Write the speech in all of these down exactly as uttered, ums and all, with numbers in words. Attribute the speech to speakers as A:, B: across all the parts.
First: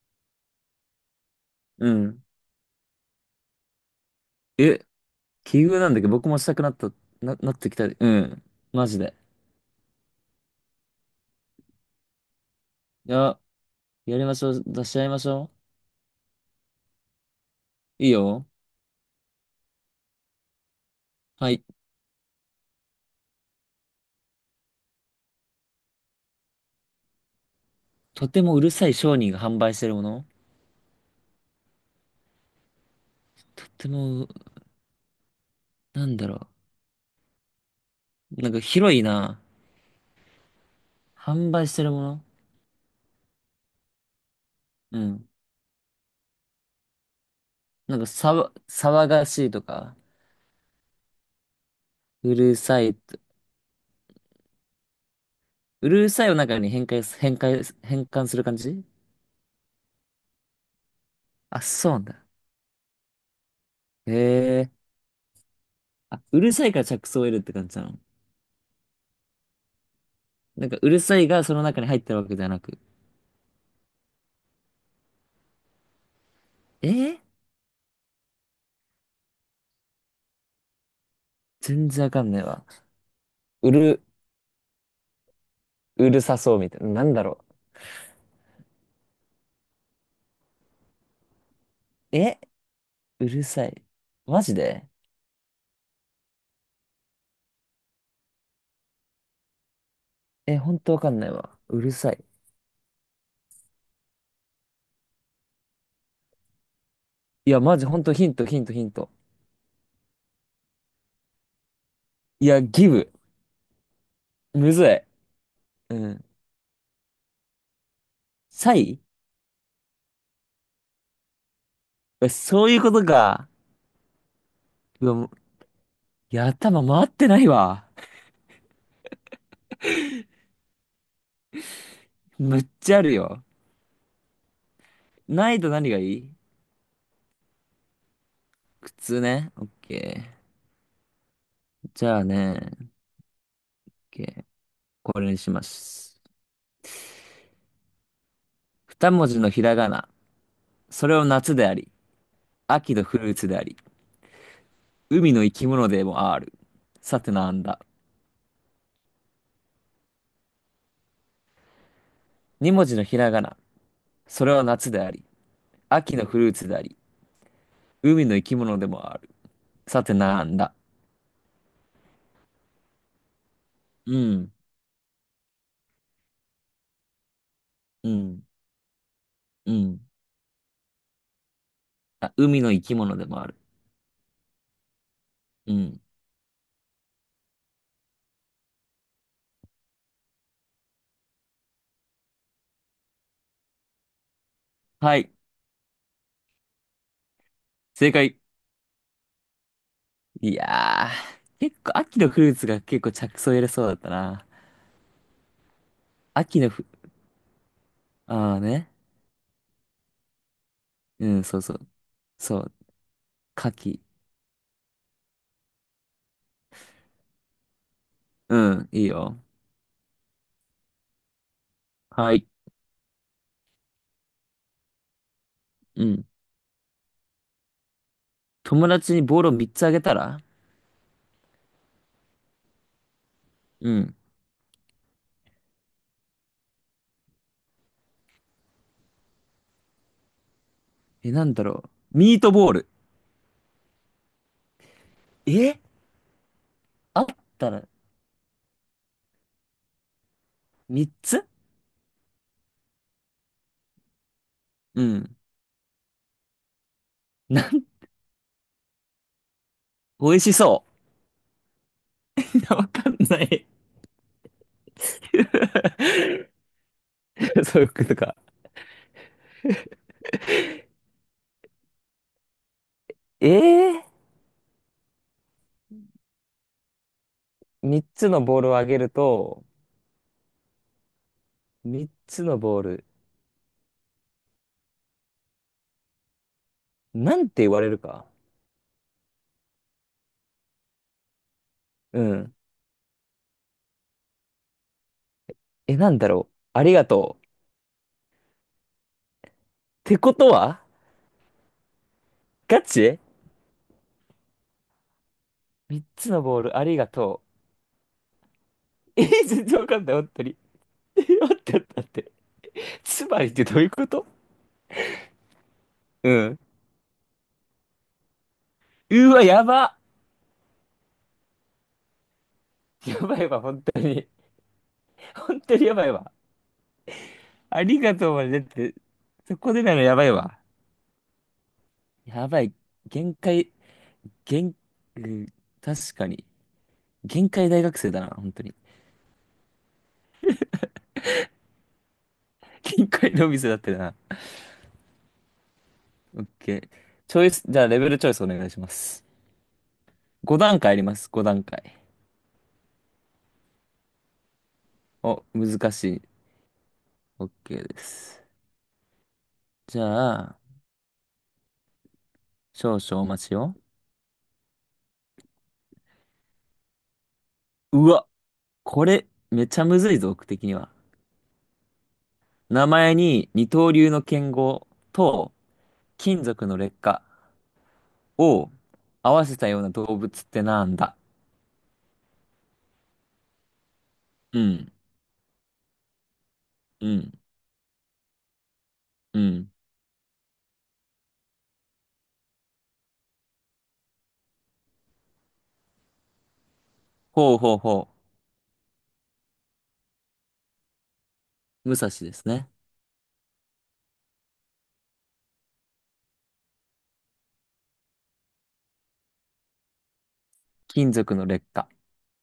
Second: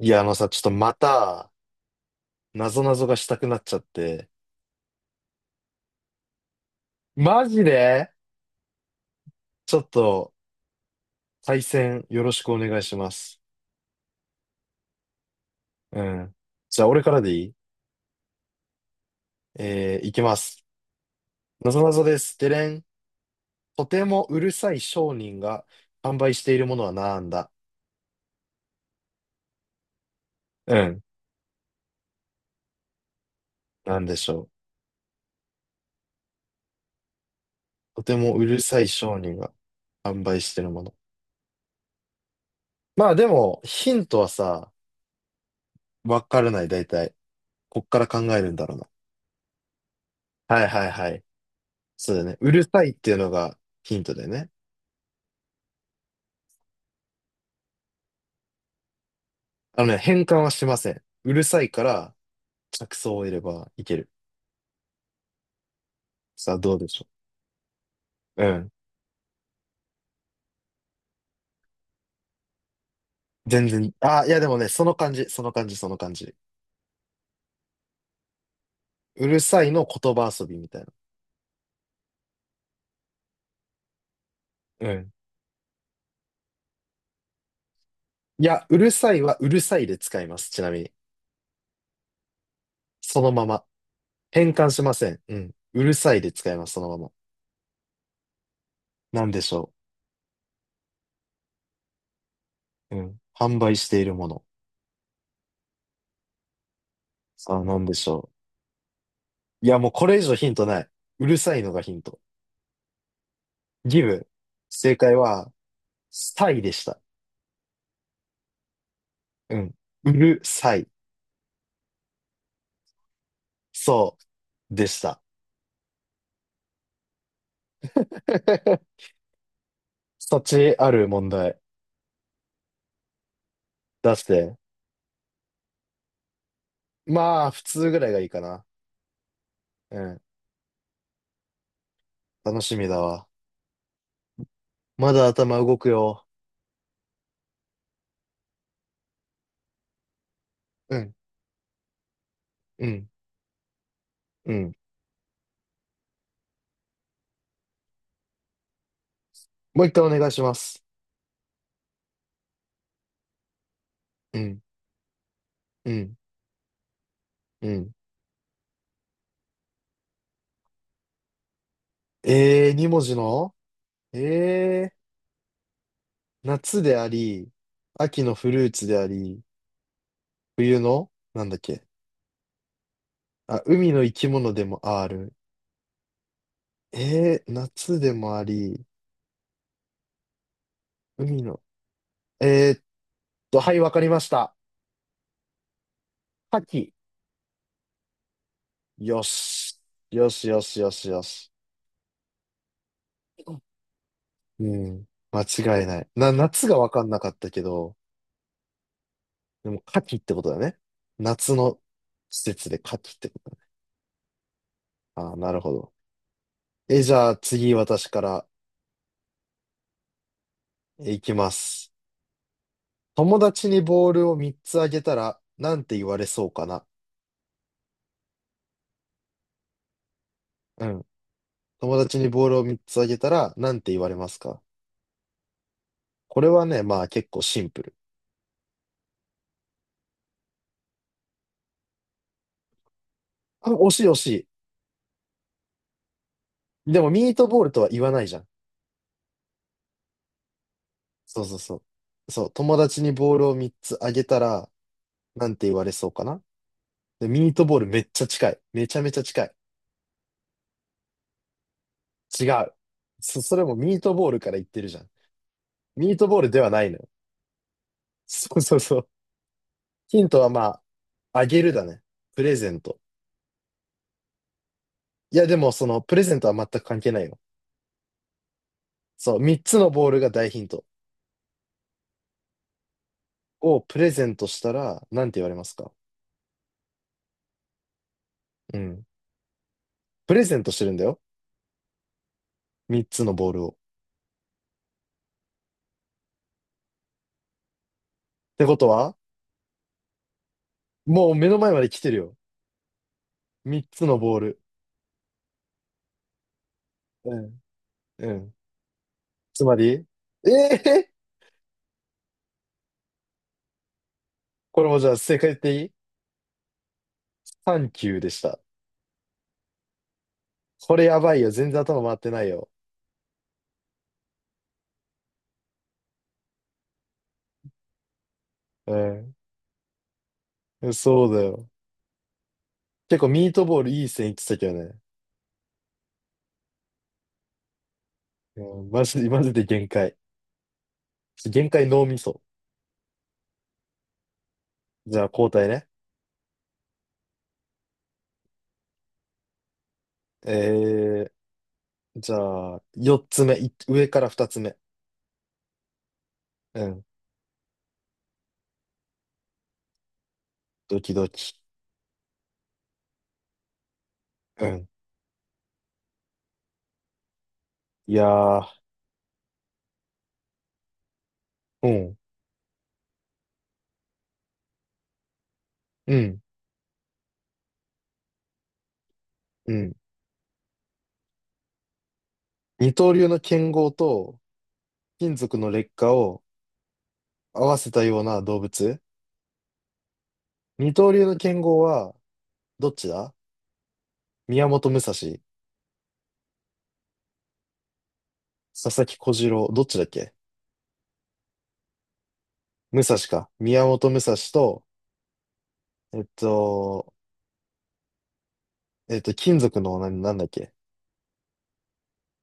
A: いや、あのさ、ちょっとまた、
B: うん。
A: なぞなぞがしたくなっちゃって、
B: え、奇遇なんだけど、僕もしたくなった、な、
A: マ
B: なっ
A: ジ
B: てきた。う
A: で
B: ん。マジで。
A: ちょっと、対戦よろしくお願いしま
B: いや、
A: す。
B: やりましょう。出し合いましょ
A: うん。じゃあ、俺からでいい？
B: う。いいよ。
A: えー、いきます。
B: はい。
A: なぞなぞです。でれん。とてもうるさい商人が販売しているものはなんだ？
B: とてもうるさい商人が販売してるもの。
A: うん。
B: とて
A: なんでし
B: も、
A: ょ
B: なんだろ
A: う。とても
B: う。
A: う
B: なん
A: る
B: か
A: さい
B: 広い
A: 商人
B: な。
A: が販売しているもの。
B: 販売してるもの。
A: まあでも、ヒントはさ、
B: うん。
A: わからない、大体。こっ
B: な
A: か
B: んか
A: ら考
B: さ
A: え
B: わ、
A: るんだろうな。
B: 騒がしいとか、
A: はいはいはい。そうだ
B: う
A: ね。う
B: る
A: る
B: さ
A: さいっ
B: い
A: ていう
B: と。
A: のがヒントだよね。
B: うるさいを中に変換す、変換、変換する感じ。
A: あのね、変換はしません。うる
B: あ、
A: さいか
B: そうなん
A: ら、
B: だ。
A: 着想を得ればいける。
B: へえ。あ、う
A: さ
B: る
A: あ、
B: さい
A: どう
B: から
A: でしょ
B: 着想を得るって感じなの。
A: う。うん。
B: なんかうるさいがその中に入ってるわけじゃなく。
A: 全然、あ、いやでもね、その感じ、その感じ、その感じ。
B: え、
A: うるさいの言葉遊びみたいな。
B: 全然わかんないわ。うる、
A: うん。
B: うるさそうみたいな。なんだろ
A: いや、うるさいはうるさいで使います。ちなみに。
B: う。え、
A: そ
B: う
A: の
B: る
A: まま。
B: さい。マ
A: 変
B: ジ
A: 換し
B: で。
A: ません。うん。うるさいで使います。そのまま。なんでしょ
B: え、ほんとわかんないわ。うるさい。
A: う。うん。販売しているもの。
B: い
A: さ
B: や、
A: あ、な
B: マ
A: ん
B: ジ
A: で
B: ほん
A: し
B: とヒ
A: ょ
B: ント、ヒント、ヒント。
A: う。いや、もうこれ以上ヒントない。うるさいのがヒント。
B: いや、ギブ。
A: ギブ。
B: むず
A: 正
B: い。
A: 解は、
B: うん。
A: サイでした。
B: サイ。
A: うん。うるさい。
B: え、そういうことか。
A: そう、でし
B: うわ、
A: た。
B: もう。いや、頭回ってないわ。
A: そっちある問題？
B: むっちゃあるよ。
A: 出して。
B: ないと何がいい。
A: まあ、普通ぐらいがいいかな。
B: 靴ね。オッ
A: うん。
B: ケー。じゃあ
A: 楽
B: ね。
A: し
B: オ
A: みだ
B: ッ
A: わ。
B: ケー。
A: ま
B: こ
A: だ
B: れにし
A: 頭
B: ま
A: 動く
B: す。
A: よ。
B: 二文字のひらがな。
A: う
B: そ
A: ん、
B: れを夏であり、
A: う
B: 秋の
A: ん、
B: フルーツであり。
A: うん。
B: 海の生き物でもある。さてなんだ。
A: もう一回お願いします。
B: 二文字のひらがな。
A: う
B: それ
A: ん、
B: は夏であり、
A: うん、
B: 秋のフルーツであり、
A: うん。
B: 海の生き物でもある。さてなんだ。
A: えー、二文字の
B: うん、
A: えー、夏であり、
B: う
A: 秋の
B: ん、
A: フルーツであり、
B: うん。
A: 冬のなんだっけ？
B: あ、海の生き物でもある。
A: あ、海の生き物でもある。
B: うん。
A: えー、夏でもあり、海の。えーっと、はい、わかりました。
B: はい、
A: 牡蠣。
B: 正解。
A: よし。よし
B: い
A: よしよし
B: や
A: よし。
B: ー、結構秋のフルーツが結構着想入れそうだったな。
A: うん。間違いない。な、
B: 秋
A: 夏
B: の
A: が
B: フ、
A: わかんなかったけど、
B: ああね。
A: でも、夏季ってことだね。
B: うん、
A: 夏
B: そうそ
A: の
B: う。
A: 施
B: そ
A: 設
B: う、
A: で夏季ってことだ。
B: 牡蠣。
A: ああ、なるほど。え、じゃあ次私から？
B: うん、いいよ。
A: えいきます。
B: はい。
A: 友達にボールをみっつあげたら、なんて言
B: う
A: わ
B: ん。
A: れそうかな。
B: 友達にボールをみっつあげたら。
A: うん。友達にボールをみっつあげたら、なん
B: う
A: て言わ
B: ん。
A: れますか？これはね、まあ結構シンプル。
B: え、なんだろう。ミートボール。
A: あ、惜しい惜し
B: え、
A: い。でも
B: あっ
A: ミートボー
B: た
A: ルと
B: ら、
A: は言わないじゃん。
B: 3
A: そう
B: つ
A: そうそう。そう、友達にボールをみっつあげたら、
B: うん。
A: なんて言われそうかな。で、ミー
B: な
A: トボー
B: ん、
A: ルめっちゃ近い。めちゃめちゃ近い。
B: 美味しそう。
A: 違
B: い
A: う。
B: やわかんな
A: そ、それ
B: い。
A: もミートボールから言ってるじゃん。ミートボールでは ないのよ。
B: そういうこと か。
A: そうそうそう。ヒントはまあ、あげるだね。プレゼント。
B: ええ
A: いや、でもその、プレゼントは全く関係ないよ。
B: ー、みっつのボールをあげる
A: そう、3
B: と、
A: つのボールが大ヒント。
B: みっつのボール、
A: をプレゼントしたら、なんて言われますか？
B: なんて言われるか。
A: うん。プレゼントしてるんだよ。
B: うん。
A: みっつのボールを。
B: え、なんだろう。ありがとう。っ
A: ってことは、
B: てことは、
A: もう目の前まで来てるよ。
B: ガチ
A: みっつのボール。
B: ?みっつ つのボール、ありがと
A: うん。
B: う。えー、
A: つ
B: 全
A: ま
B: 然わかん
A: り、
B: ない、本当
A: え
B: に。
A: え、
B: えー待って待って待って。つまりってどういうこと。
A: これもじゃあ正解言っていい？
B: うん。
A: さん 級でした。
B: うわ、やば。
A: これやばいよ。全然頭回ってないよ。
B: やばいわ、本当に。本当にやばいわ。ありがとうまで、って、
A: う
B: そこでないのやばいわ。
A: ん。そうだよ。
B: やばい。
A: 結構
B: 限
A: ミート
B: 界、
A: ボールいい線いってたけど
B: 限、
A: ね。
B: うん、確かに。限界大学生だな、本
A: う
B: 当に。
A: ん、マジで、マジで限界。限界脳みそ。
B: 限界のお店だってな。
A: じゃあ交代ね。
B: オッケー。チョイス、じゃあレベルチョイスお願いします。ご段階あります、
A: えー、
B: ご段階。
A: じゃあ、よっつめ。い上からふたつめ。
B: お、難しい。
A: うん。
B: オッケーです。じゃあ、
A: ドキドキ。
B: 少々お待ちを。
A: うん。
B: う
A: いや
B: わ、
A: ー、
B: これ、めちゃむずいぞ、僕的には。
A: うん、
B: 名前に二刀流の剣豪と、
A: うん、
B: 金属の劣化。を合わせた
A: う
B: ような
A: ん。
B: 動物ってなんだ。
A: 二刀流の剣豪と
B: うん、
A: 金属の劣化を
B: うん、
A: 合わせたような動物？
B: うん。
A: 二刀流の剣豪は、どっちだ？宮本武蔵、佐
B: ほうほうほ
A: 々木小次郎、どっちだっけ？
B: う。武蔵ですね。
A: 武蔵か。宮本武蔵と、えっと、えっと、金属の、な、なんだっけ？
B: 金属の劣化。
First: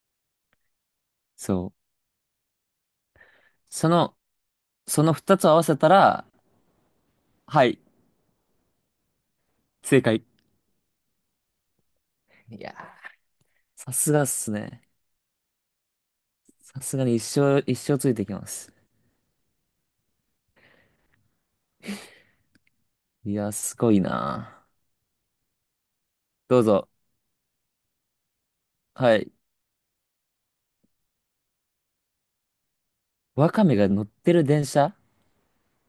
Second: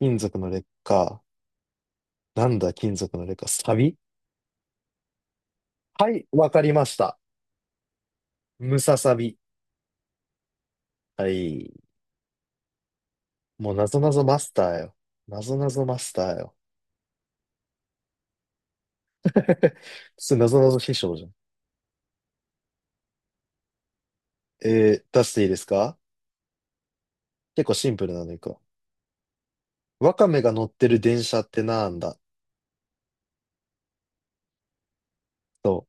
A: 金属の劣化。
B: そう。
A: なんだ、金属の劣化。サ
B: そ
A: ビ。
B: の、その二つを合わせた
A: は
B: ら、
A: い、わかりました。
B: はい、
A: ムササビ。
B: 正解。
A: はい。
B: いやー、
A: もう、な
B: さ
A: ぞな
B: すが
A: ぞ
B: っ
A: マス
B: す
A: ター
B: ね。
A: よ。なぞなぞマスターよ。
B: さすがに一生、一生ついてきます。
A: すなぞなぞ師匠じゃん。
B: いやー、すごいな
A: えー、出していいですか？
B: ー。どうぞ。
A: 結構シンプルなのいくわ。
B: はい。
A: わかめが乗ってる電車ってなんだ？
B: ワカメが乗ってる電車。
A: そ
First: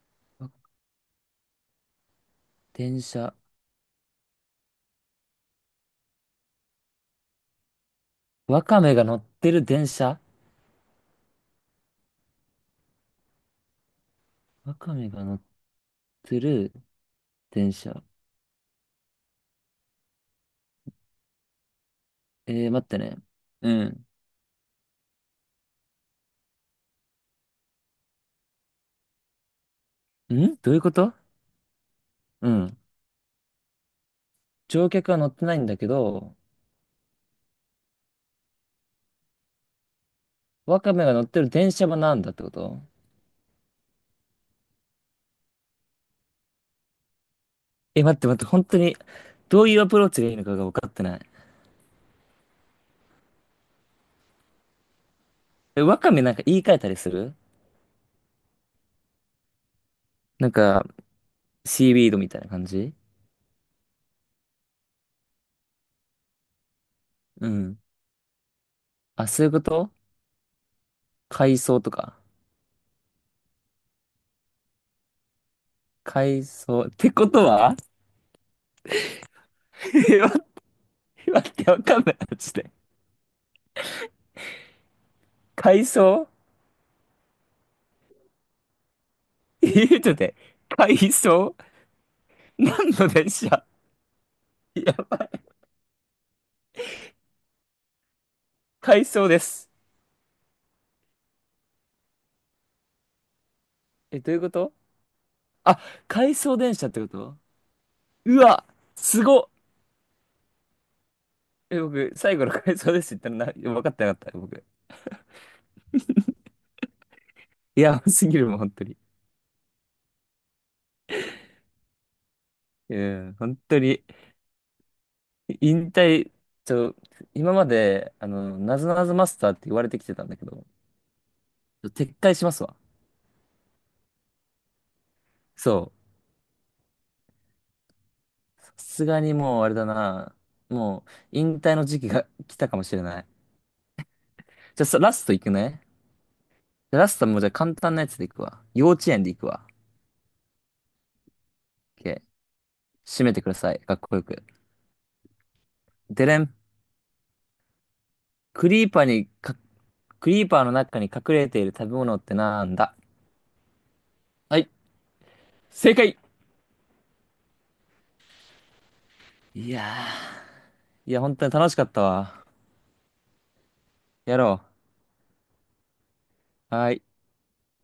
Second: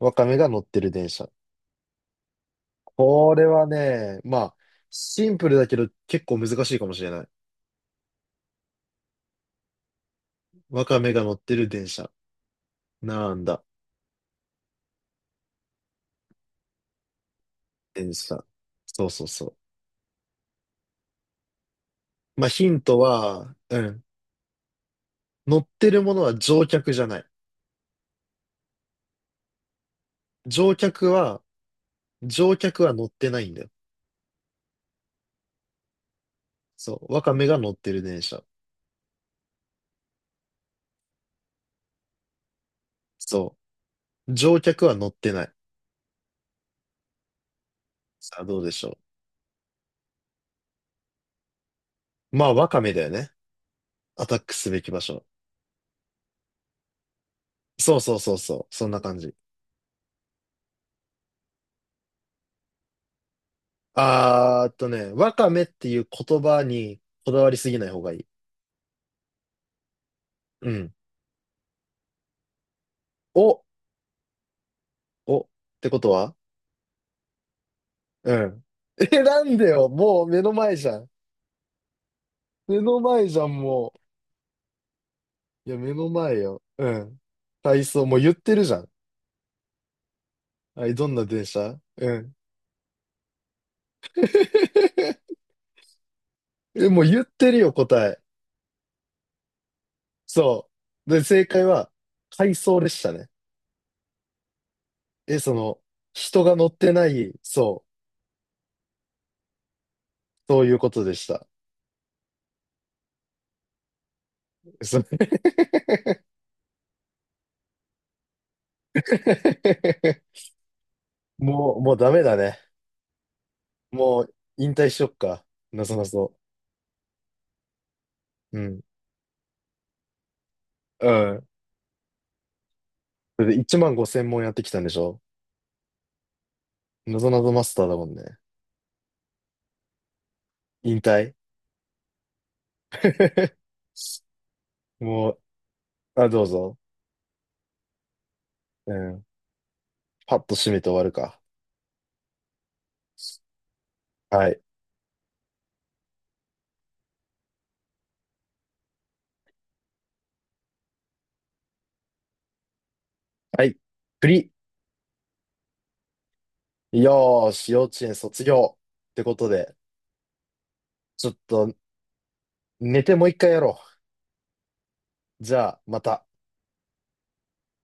A: う。わかめが
B: わ、
A: 乗ってる電車。
B: 電
A: こ
B: 車。
A: れはね、まあ、シンプルだけど結構難しいかもしれない。
B: ワカメが乗ってる電車
A: ワカメが乗ってる電車。なんだ、
B: ワカメが乗ってる電車。
A: 電車。そうそうそう。まあ、ヒ
B: えー、
A: ン
B: 待っ
A: ト
B: てね。
A: は、
B: う
A: うん。
B: ん。
A: 乗ってるものは乗客じゃない。
B: ん、ど
A: 乗
B: ういうこ
A: 客
B: と。
A: は、
B: う
A: 乗
B: ん。
A: 客は乗ってないんだよ。
B: 乗客は乗ってないんだけど、
A: そう。ワカメが乗ってる電車。
B: ワカメが乗ってる電車はなんだってこと。
A: そう。乗客は乗ってない。
B: え、待って待
A: さ
B: っ
A: あ、
B: て、
A: どう
B: 本
A: で
B: 当
A: し
B: に、
A: ょ
B: どういうアプローチがいいのかが分かってない。
A: う。まあ、ワカメだよね。アタックすべき場所。
B: え、ワカメなんか言い換えたりする。
A: そうそうそうそう。そんな感じ。
B: なんか、シーウィードみたいな感じ。
A: あーっとね、ワカメっていう言葉にこだ
B: う
A: わりすぎ
B: ん。
A: ない方がいい。
B: あ、そういうこと。
A: うん。
B: 海藻とか。
A: お、お、ってことは？
B: 海藻。ってことは。
A: うん。え、なんでよ、
B: え、
A: もう目の前じゃん。
B: 待って待って、わかんない。マジで。
A: 目の前じゃん、もう。いや、
B: 海
A: 目の
B: 藻。
A: 前よ。うん。体操、もう言ってるじゃん。
B: え、ちょっと待って。
A: はい、
B: 海
A: どんな電
B: 藻。
A: 車？うん。
B: 何の電車。やばい。
A: え、もう言ってるよ、答え。
B: 海藻です。
A: そう。で、正解は、回送でしたね。
B: え、どういうこと。
A: え、そ
B: あ、
A: の、
B: 回
A: 人が
B: 送
A: 乗っ
B: 電車っ
A: て
B: て
A: な
B: こ
A: い、
B: と。
A: そう、
B: うわ、すごっ。
A: そういうことでした。
B: え、僕、最後の回想ですって言ったらな、分かってなかった、僕。
A: そう
B: いや、すぎるもん、本当に。
A: もう、もうダメだね。
B: うん、本当に。
A: もう、引退しよっか。な
B: 引
A: ぞな
B: 退、
A: ぞ。
B: ちょ、今まで、あ
A: う
B: の、な
A: ん。
B: ぞなぞマスターって言われてきてたんだけど、
A: うん。
B: 撤回しますわ。
A: それでいちまんごせん問やってきたんでしょ？
B: そ
A: なぞなぞマスターだもんね。
B: う。さすがにもう、あれだな。
A: 引
B: もう、
A: 退
B: 引退の時期が来たかもしれない。じゃあ、さラス
A: も
B: トい
A: う、
B: くね。
A: あ、どうぞ。
B: じゃあラストもうじゃあ簡単なやつでいくわ。幼
A: う
B: 稚園
A: ん。
B: でいくわ。
A: パッと締めて終わるか？
B: OK。締めてください。かっこよく。
A: はい。
B: でれん。クリーパーにかクリーパーの中に隠れている食べ物ってなんだ。
A: はい。プリ。
B: はい、正解。
A: よーし、幼稚園卒業。ってこと
B: い
A: で、
B: やー。いや、
A: ちょ
B: 本
A: っ
B: 当に楽
A: と
B: しかったわ。
A: 寝てもう一回やろ
B: やろ
A: う。じゃあ、また。
B: う。はーい。